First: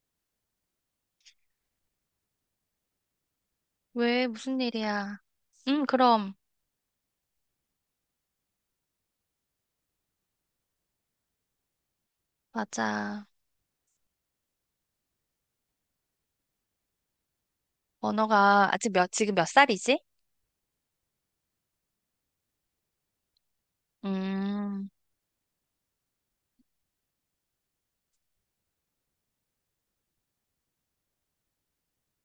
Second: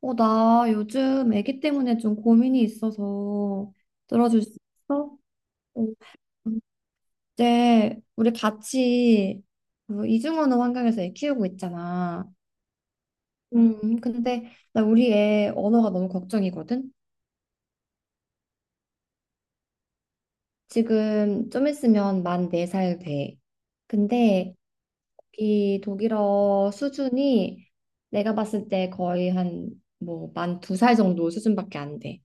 나 요즘 아기 때문에 좀 고민이 있어서 왜? 들어줄 수 무슨 있어? 일이야? 어, 그럼. 이제 우리 같이 그 이중언어 환경에서 애 키우고 있잖아. 맞아. 근데 나 우리 애 언어가 너무 걱정이거든? 언어가 아직 지금 몇 살이지? 지금 좀 있으면 만 네 살 돼. 근데 음, 이 독일어 수준이 내가 봤을 때 거의 한 뭐 만 두 살 정도 수준밖에 안 돼.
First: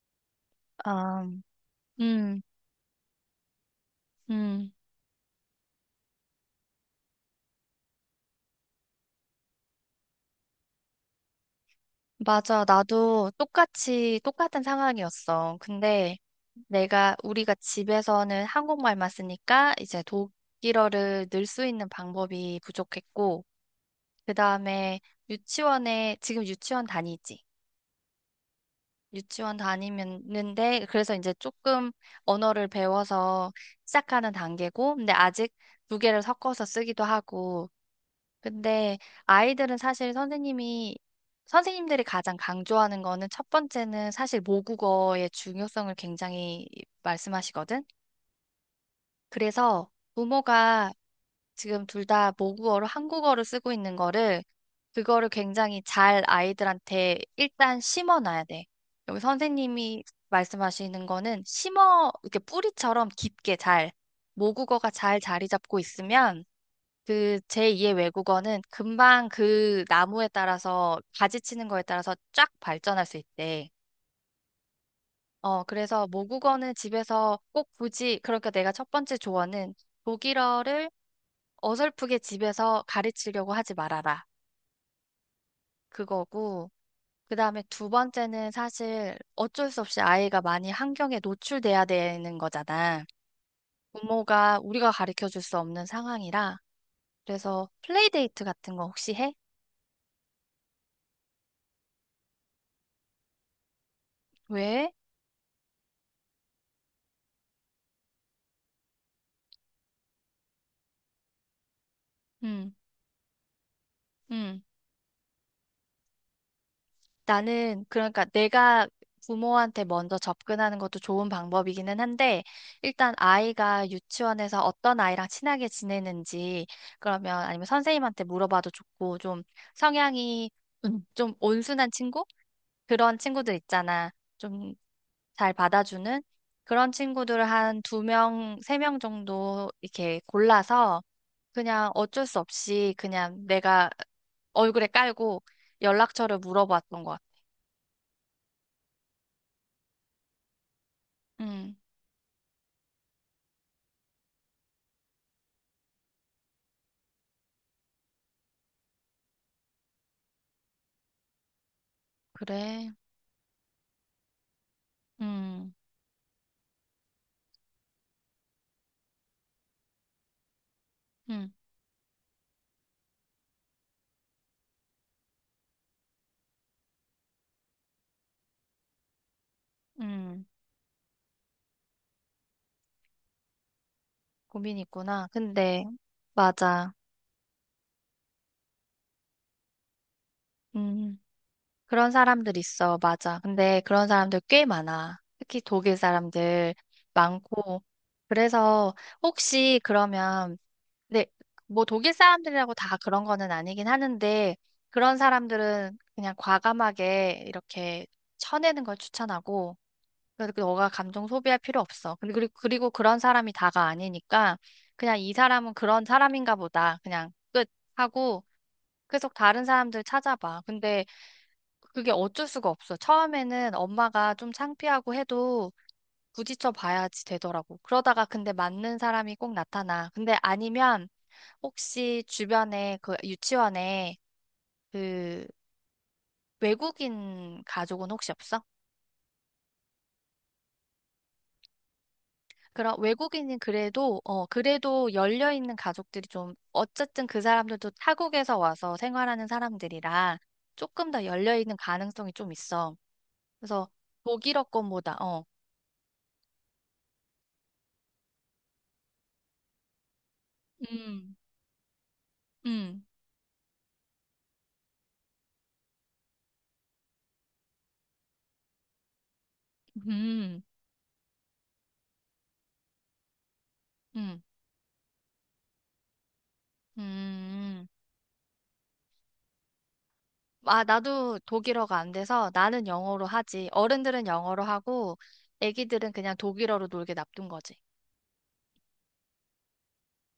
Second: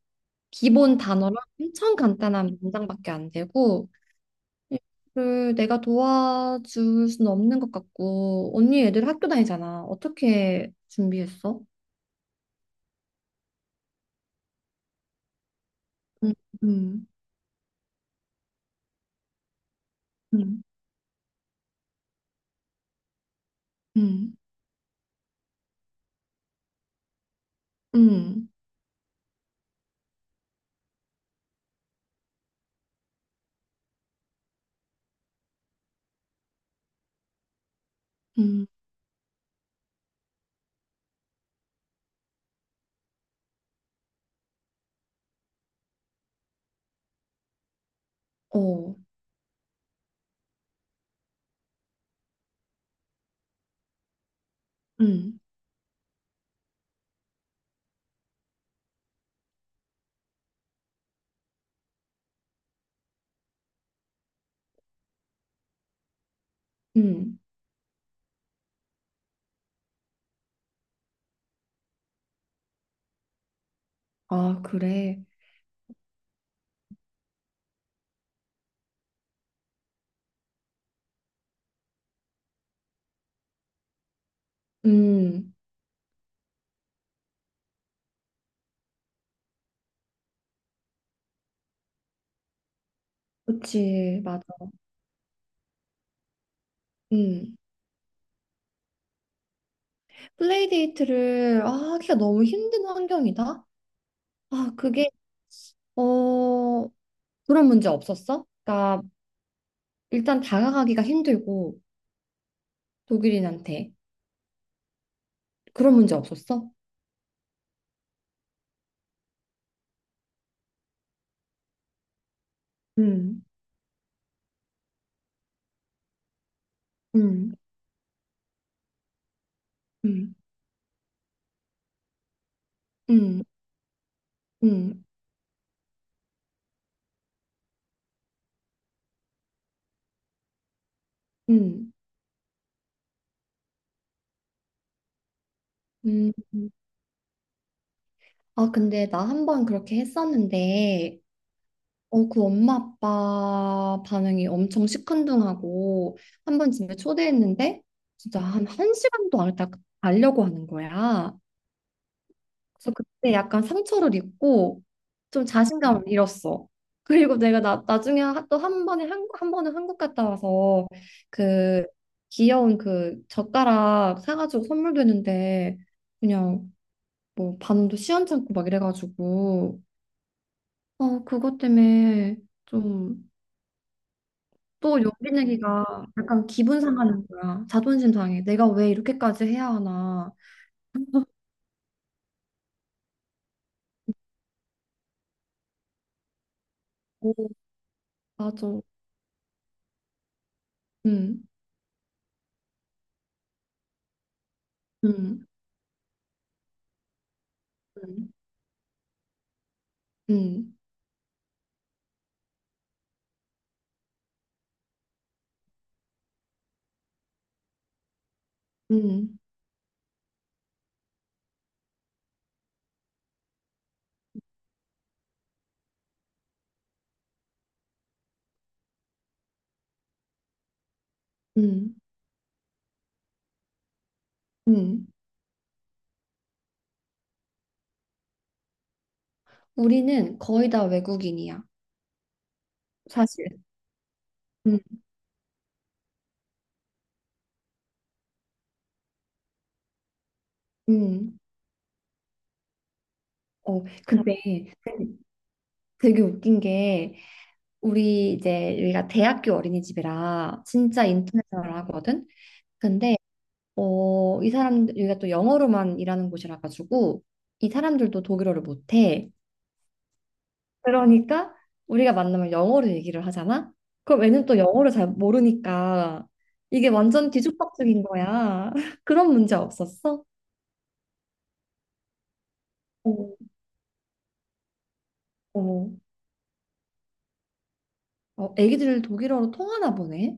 기본 아, 단어랑 엄청 음, 간단한 문장밖에 안 되고 음. 얘를 내가 도와줄 수는 없는 것 같고, 언니 애들 학교 다니잖아. 어떻게 준비했어? 맞아. 나도 똑같은 상황이었어. 근데 응, 응, 우리가 집에서는 한국말만 쓰니까 이제 응, 독일어를 늘 수 있는 방법이 부족했고, 응, 그 다음에 지금 유치원 다니지? 응, 유치원 다니는데 그래서 이제 조금 언어를 배워서 시작하는 단계고 근데 아직 두 개를 섞어서 쓰기도 하고 응. 근데 아이들은 사실 선생님이 선생님들이 가장 강조하는 거는 첫 번째는 사실 모국어의 중요성을 굉장히 말씀하시거든. 어, 그래서 부모가 지금 둘 다 모국어로 한국어를 쓰고 있는 거를 응, 그거를 굉장히 잘 아이들한테 일단 심어놔야 돼. 여기 선생님이 말씀하시는 거는 심어 이렇게 뿌리처럼 깊게 잘 모국어가 잘 자리 잡고 있으면 응. 그 제2의 외국어는 금방 그 나무에 따라서 가지치는 거에 따라서 쫙 발전할 수 있대. 아, 그래. 그래서 모국어는 집에서 꼭 굳이 그러니까 내가 첫 번째 조언은 독일어를 어설프게 집에서 가르치려고 하지 말아라. 응. 그거고. 그 다음에 두 번째는 사실 어쩔 수 없이 아이가 많이 환경에 노출돼야 되는 거잖아. 그치, 맞아. 부모가 우리가 가르쳐 줄 수 없는 상황이라. 응. 그래서 플레이데이트 같은 거 혹시 해? 플레이데이트를 하기가 너무 힘든 환경이다. 아, 왜? 그게, 어, 그런 문제 없었어? 그러니까 일단 다가가기가 힘들고 응, 독일인한테 응. 그런 문제 없었어? 나는 그러니까 내가 부모한테 먼저 접근하는 것도 좋은 방법이기는 한데 일단 음. 아이가 유치원에서 어떤 아이랑 친하게 지내는지 그러면 음, 아니면 선생님한테 물어봐도 좋고 좀 음, 성향이 좀 온순한 친구? 그런 음, 친구들 있잖아. 좀 음, 잘 받아주는 그런 친구들을 한 두 명, 세 명 정도 이렇게 골라서 그냥 음, 어쩔 수 없이 그냥 내가 얼굴에 깔고 음. 연락처를 물어봤던 것 같아. 아, 근데 나 한 번 그렇게 했었는데, 음. 그 엄마 아빠 반응이 엄청 시큰둥하고, 한 번 집에 초대했는데, 진짜 한, 한 시간도 안 있다 가려고 하는 거야. 그래. 그래서 그때 약간 상처를 입고 좀 음, 자신감을 잃었어. 그리고 내가 나중에 또 한 번은 한국 갔다 와서 음, 그 귀여운 그 젓가락 사가지고 선물도 했는데 그냥 뭐 반응도 시원찮고 막 이래가지고 음. 그것 때문에 좀 고민 또 있구나. 용기 근데, 내기가 약간 기분 맞아. 상하는 거야. 자존심 상해. 내가 왜 이렇게까지 해야 하나. 음, 그런 사람들 있어. 맞아. 근데 그런 사람들 꽤 많아. 특히 독일 사람들 오, 많고. 맞아. 그래서 혹시 그러면, 네, 응, 뭐 독일 사람들이라고 다 그런 거는 아니긴 하는데, 그런 응, 사람들은 그냥 과감하게 이렇게 응, 쳐내는 걸 추천하고, 그래서 응, 너가 감정 소비할 필요 없어. 근데 그리고 그런 사람이 다가 아니니까 그냥 이 사람은 그런 사람인가 보다. 그냥 끝 하고 계속 응, 다른 사람들 찾아봐. 근데 그게 어쩔 수가 없어. 처음에는 엄마가 좀 창피하고 해도 부딪혀 봐야지 되더라고. 그러다가 근데 맞는 사람이 꼭 나타나. 근데 아니면 응. 혹시 주변에 그 유치원에 음, 그 외국인 가족은 혹시 없어? 우리는 거의 다 외국인이야, 그럼 외국인은 사실. 그래도 음, 그래도 열려 있는 가족들이 좀 어쨌든 그 사람들도 타국에서 와서 생활하는 사람들이라 조금 더 음. 열려 있는 가능성이 좀 있어. 그래서 근데 독일어 권보다. 되게 웃긴 게 우리가 대학교 어린이집이라 진짜 음. 인터내셔널하거든. 음. 근데 이 사람 여기가 또 영어로만 일하는 곳이라 가지고 이 사람들도 독일어를 못해. 음. 그러니까 우리가 만나면 영어로 얘기를 하잖아. 그럼 음. 애는 또 영어를 잘 모르니까 이게 완전 음. 뒤죽박죽인 거야. 그런 문제 없었어? 아, 나도 독일어가 안 돼서 나는 영어로 어, 하지. 어른들은 영어로 하고 어. 애기들은 그냥 독일어로 놀게 놔둔 거지. 어, 애기들 독일어로 통하나 보네.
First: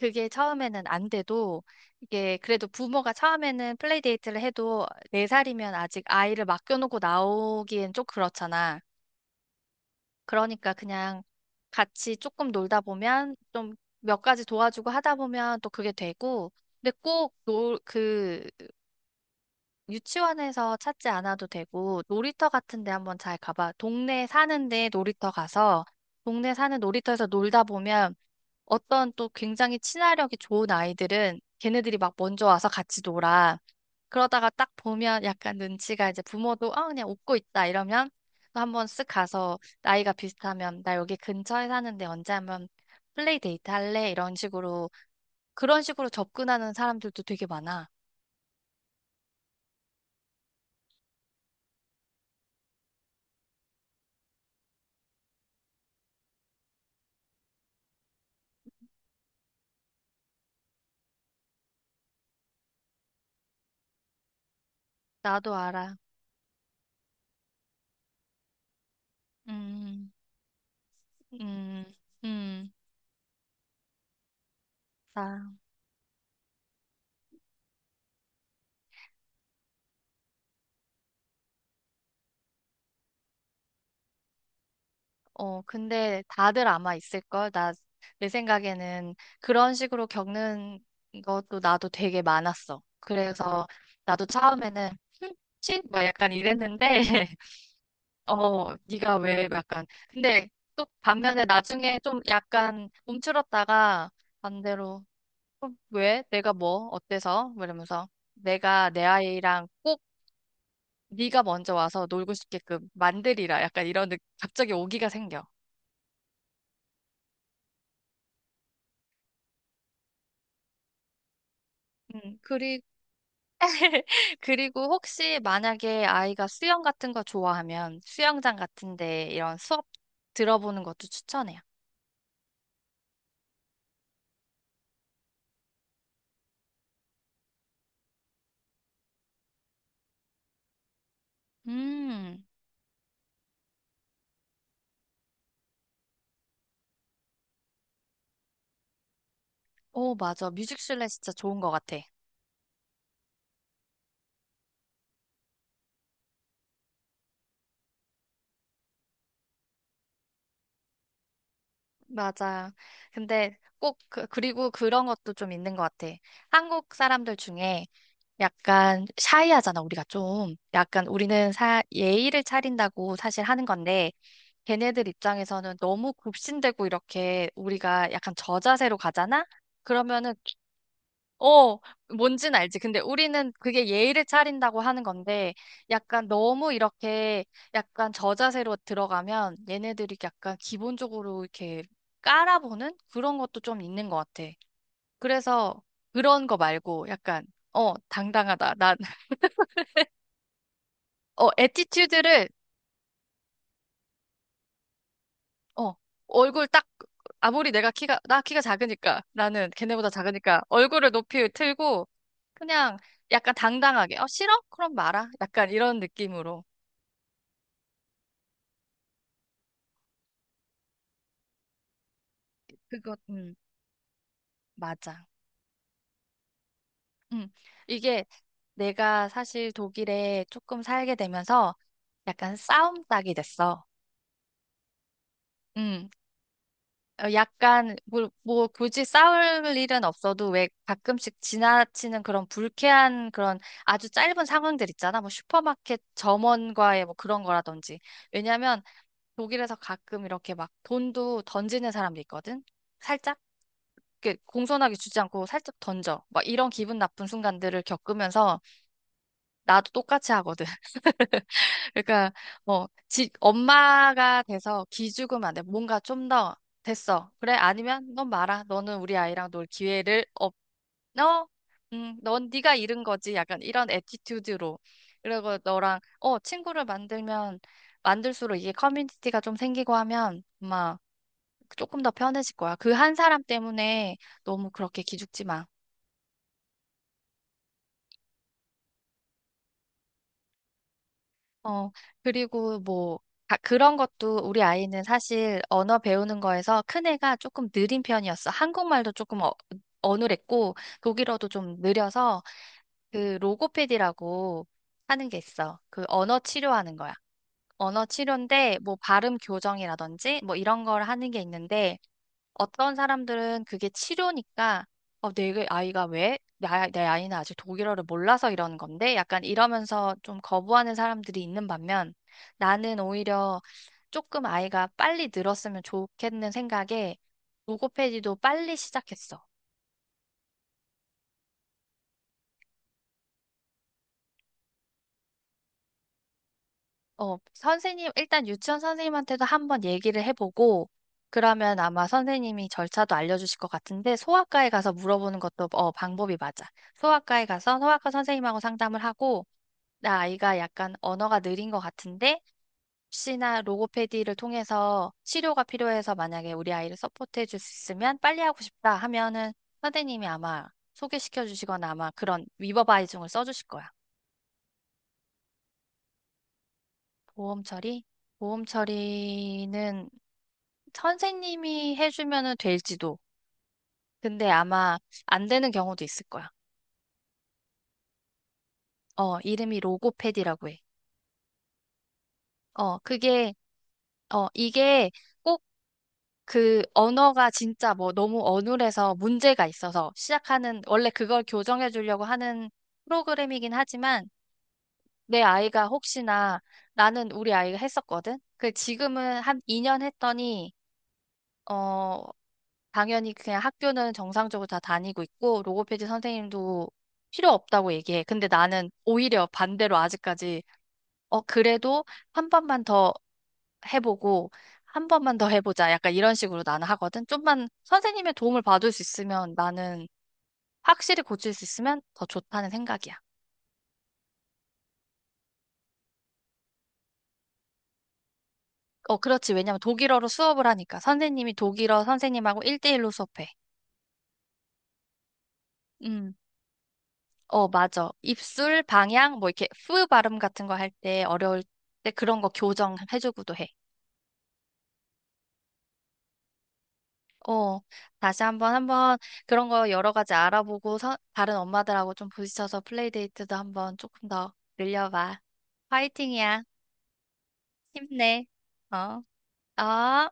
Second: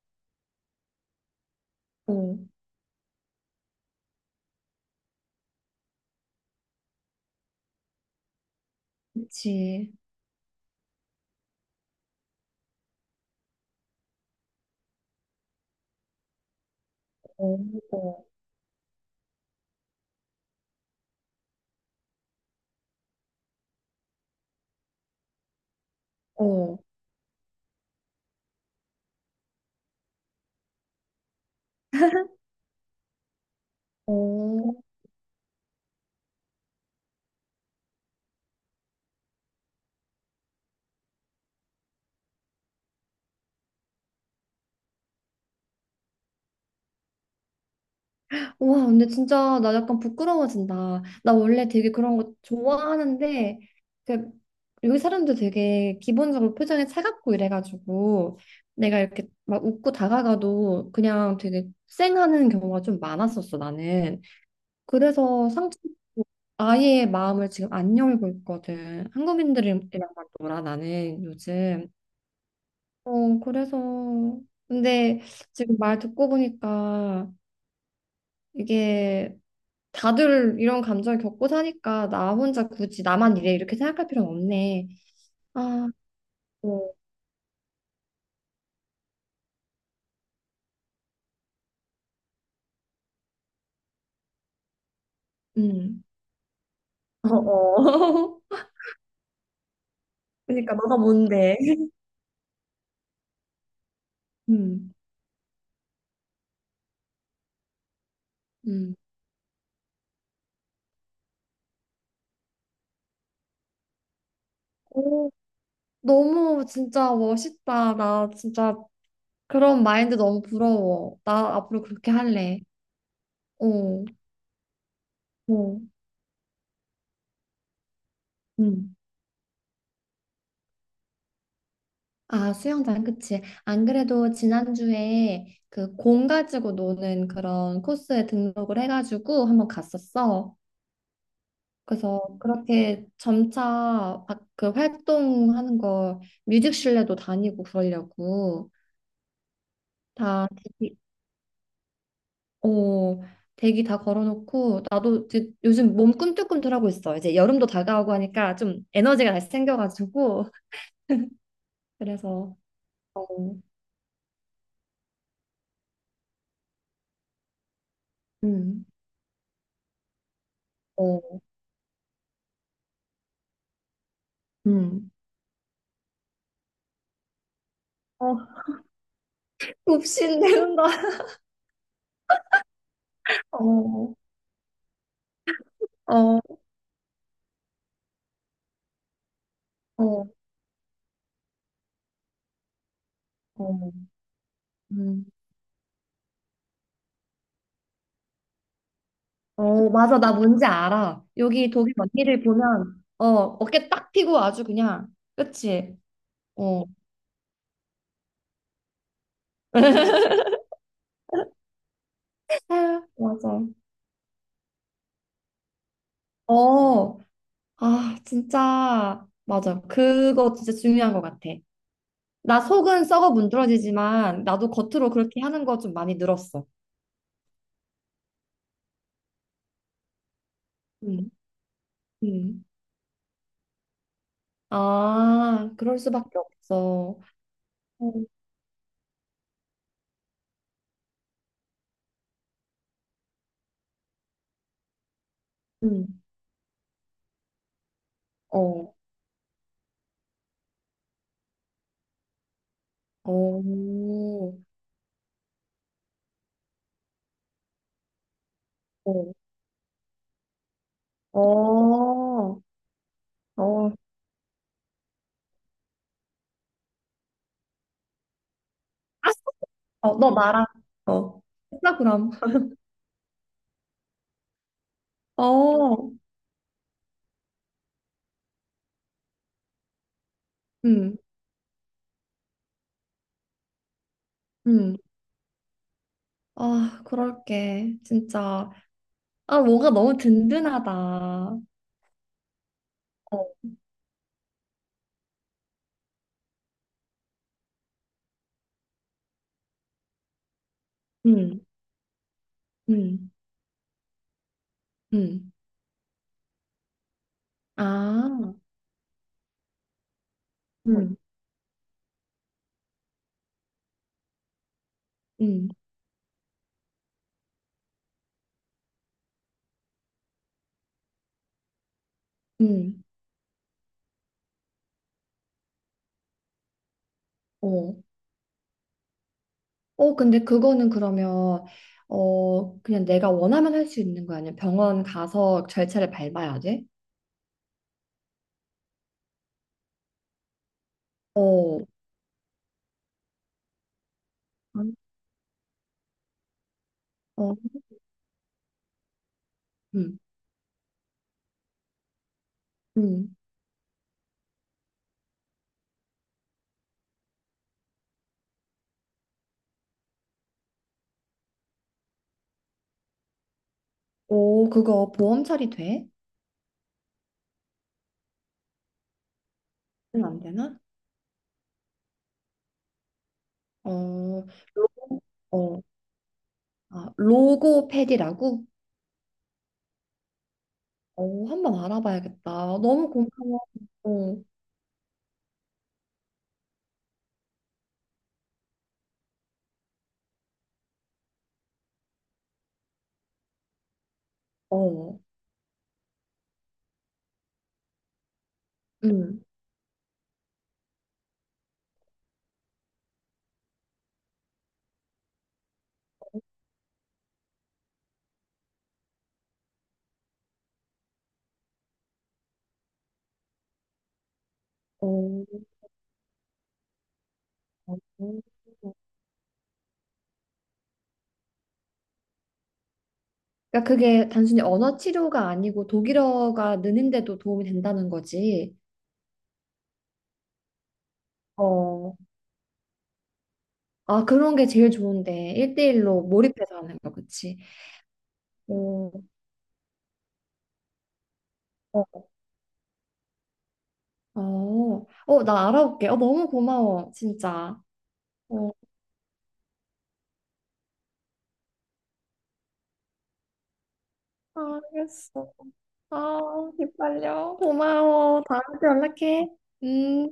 그게 처음에는 안 돼도 이게 어, 그래도 부모가 처음에는 플레이데이트를 해도 네살이면 아직 아이를 맡겨놓고 나오기엔 좀 그렇잖아. 그치. 그러니까 그냥 같이 조금 놀다 보면 좀 몇 가지 도와주고 하다 보면 또 그게 되고 근데 꼭 어, 놀, 어, 그 유치원에서 찾지 않아도 되고 놀이터 같은 데 한번 잘 가봐. 동네에 사는데 놀이터 가서 동네 사는 어. 놀이터에서 놀다 보면 어떤 또 굉장히 친화력이 좋은 아이들은 걔네들이 막 먼저 와서 같이 놀아. 그러다가 딱 어. 보면 약간 눈치가 이제 부모도 아 그냥 웃고 있다 이러면 또 한번 쓱 가서 나이가 비슷하면 나 여기 근처에 사는데 언제 한번 플레이 데이트 할래? 이런 식으로 그런 식으로 접근하는 사람들도 되게 많아. 와, 근데 진짜 나 약간 부끄러워진다. 나 원래 되게 그런 거 좋아하는데, 그, 여기 사람들 되게 기본적으로 표정이 차갑고 이래가지고, 내가 이렇게 막 웃고 다가가도 그냥 되게 쌩하는 경우가 좀 많았었어, 나는. 그래서 나도 알아. 아예 마음을 지금 안 열고 있거든. 한국인들이랑 음, 놀아, 나는 음, 요즘. 음. 그래서 근데 나 지금 말 듣고 보니까 이게 다들 이런 감정을 겪고 사니까 나 혼자 굳이 나만 이래 이렇게 생각할 필요는 없네. 아, 근데 다들 어, 아마 있을걸? 내 생각에는 그런 식으로 겪는 것도 나도 되게 많았어. 그래서 나도 처음에는 신? 음. 막 약간 이랬는데, 어, 어. 네가 왜 약간. 근데 그러니까 또 너가 반면에 뭔데? 나중에 좀 약간 움츠렀다가 음, 반대로, 왜? 내가 뭐? 어때서? 뭐 이러면서 내가 음. 내 아이랑 꼭 네가 먼저 와서 놀고 싶게끔 만들이라. 약간 이런 갑자기 오기가 오, 생겨. 너무 진짜 멋있다. 나 진짜 그런 마인드 너무 부러워. 나 앞으로 그렇게 할래. 그리 어, 그리고 혹시 어, 만약에 아이가 수영 같은 거 좋아하면 수영장 음. 같은데 이런 수업 들어보는 것도 추천해요. 아, 수영장, 그치. 안 그래도 지난주에 그 공 가지고 노는 그런 코스에 등록을 해가지고 한번 갔었어. 그래서 음, 그렇게 점차 막 그 활동하는 거 뮤직실내도 다니고 그러려고 오, 맞아. 다 뮤직실내 진짜 좋은 것 같아. 어, 대기 다 걸어놓고 나도 이제 요즘 몸 꿈틀꿈틀하고 있어. 이제 여름도 다가오고 하니까 좀 에너지가 다시 생겨가지고 그래서 맞아. 어, 근데 꼭 그리고 그런 것도 좀 있는 것 같아. 한국 사람들 중에 음, 약간 샤이하잖아, 우리가 좀. 약간 어, 우리는 예의를 차린다고 사실 하는 건데, 걔네들 음. 입장에서는 너무 굽신대고 이렇게 우리가 약간 어, 저자세로 가잖아? 그러면은 굽신대는 어, 뭔진 알지. 근데 우리는 그게 어, 예의를 차린다고 하는 건데, 약간 어, 너무 이렇게 약간 저자세로 들어가면 얘네들이 어, 약간 기본적으로 이렇게 깔아보는 그런 것도 좀 있는 어. 것 같아. 음. 그래서 그런 거 말고 약간, 당당하다. 난, 어, 맞아. 나 뭔지 알아. 여기 독일 언니를 애티튜드를, 보면, 어깨 딱 펴고 아주 그냥, 어, 그치? 얼굴 어. 딱, 아무리 내가 키가, 나 키가 작으니까, 나는 걔네보다 작으니까 얼굴을 높이 틀고, 그냥 아유, 맞아. 약간 당당하게, 싫어? 그럼 말아. 약간 이런 느낌으로. 어, 아, 진짜, 맞아. 그거 진짜 중요한 것 같아. 나 속은 그거, 썩어 문드러지지만, 나도 겉으로 맞아. 그렇게 하는 거 좀 많이 늘었어. 음, 이게 내가 사실 독일에 조금 살게 음, 되면서 약간 음. 싸움 닭이 됐어. 아, 그럴 음, 수밖에 없어. 약간, 음, 뭐, 굳이 싸울 일은 없어도 왜 가끔씩 지나치는 그런 불쾌한 그런 아주 짧은 상황들 있잖아. 뭐 슈퍼마켓 음. 점원과의 뭐 그런 거라든지. 왜냐면 어, 독일에서 가끔 이렇게 막 돈도 던지는 사람도 있거든. 살짝. 이렇게 어, 공손하게 주지 않고 살짝 던져. 막 이런 기분 나쁜 순간들을 겪으면서 어. 나도 똑같이 하거든. 어, 그러니까 어, 뭐 아, 엄마가 돼서 기죽으면 안 돼. 뭔가 좀 더 됐어. 그래? 아니면 넌 말아. 너는 우리 아이랑 놀 어, 기회를 너 없. 나랑, 어, 어 했다 그럼. 넌 네가 잃은 거지. 약간 이런 애티튜드로. 그리고 너랑 어, 친구를 만들면 만들수록 이게 커뮤니티가 좀 생기고 하면 아마 음, 조금 더 편해질 거야. 그 한 사람 때문에 너무 음. 그렇게 기죽지 마. 아, 그럴게. 진짜. 아, 뭐가 너무 든든하다. 어, 어, 그리고 뭐, 아, 그런 것도 우리 아이는 사실 언어 배우는 거에서 큰애가 조금 느린 편이었어. 한국말도 조금 어눌했고, 독일어도 음, 좀 느려서 음, 그 로고패디라고 하는 게 음. 있어. 그 언어 치료하는 거야. 언어 아, 치료인데, 뭐 발음 교정이라든지 뭐 이런 걸 음, 하는 게 있는데, 어떤 사람들은 그게 치료니까 내 음, 아이가 왜? 내 아이는 아직 독일어를 몰라서 이러는 건데 약간 이러면서 좀 거부하는 사람들이 있는 반면 나는 음. 오히려 조금 아이가 빨리 늘었으면 좋겠는 생각에 어. 로고페디도 빨리 시작했어. 어, 근데 그거는 그러면, 그냥 내가 원하면 할 수 있는 거 아니야? 병원 가서 절차를 밟아야 돼? 일단 유치원 선생님한테도 한번 얘기를 해보고 그러면 어, 아마 선생님이 절차도 알려주실 것 같은데 소아과에 가서 음. 물어보는 것도 방법이 맞아. 소아과에 어, 가서 소아과 선생님하고 상담을 하고 음, 나 아이가 약간 언어가 느린 것 같은데 음. 혹시나 로고페디를 통해서 치료가 필요해서 만약에 우리 아이를 서포트해 줄 수 있으면 빨리 하고 싶다 하면은 선생님이 아마 소개시켜 주시거나 아마 그런 위버바이징을 써 주실 거야. 오, 그거 보험 처리 돼? 보험 처리? 보험 처리는 는안 되나? 선생님이 해주면은 될지도. 어, 근데 로, 아마 안 되는 어, 경우도 있을 거야. 아, 로고패디라고? 이름이 로고페디라고 해. 어, 한번 알아봐야겠다. 어, 너무 그게, 고마워. 어, 이게 그 언어가 진짜 뭐 너무 어눌해서 문제가 있어서 시작하는, 원래 그걸 교정해 주려고 하는 프로그램이긴 하지만 어, 내 아이가 혹시나 나는 우리 아이가 했었거든? 그 지금은 음, 한 2년 했더니, 어, 당연히 그냥 학교는 정상적으로 다 다니고 있고 로고페디 선생님도 필요 없다고 얘기해. 근데 나는 오히려 반대로 아직까지 그래도 한 번만 더 해보고 한 번만 어, 더 해보자. 약간 이런 식으로 나는 하거든. 좀만 어. 선생님의 도움을 받을 수 있으면 나는 확실히 고칠 수 있으면 더 좋다는 생각이야. 그러니까 그게 단순히 언어 치료가 아니고 독일어가 느는데도 도움이 된다는 거지. 그렇지. 왜냐면 독일어로 수업을 하니까 선생님이 독일어 어, 선생님하고 1대1로 수업해. 아, 그런 게 제일 좋은데. 일대일로 음. 몰입해서 하는 거, 그치? 맞아. 입술, 어, 방향, 뭐 이렇게 푸 발음 같은 거 할 때 어려울 때 어, 그런 거 교정해주고도 해. 어, 어, 나 알아볼게. 어, 너무 고마워, 진짜. 어, 다시 어, 한번 한번 그런 거 여러 가지 알아보고 다른 엄마들하고 좀 부딪혀서 플레이데이트도 한번 조금 더 늘려봐. 알겠어. 화이팅이야. 아, 기빨려. 고마워. 힘내. 다음에 또 어, 연락해. 어. 음.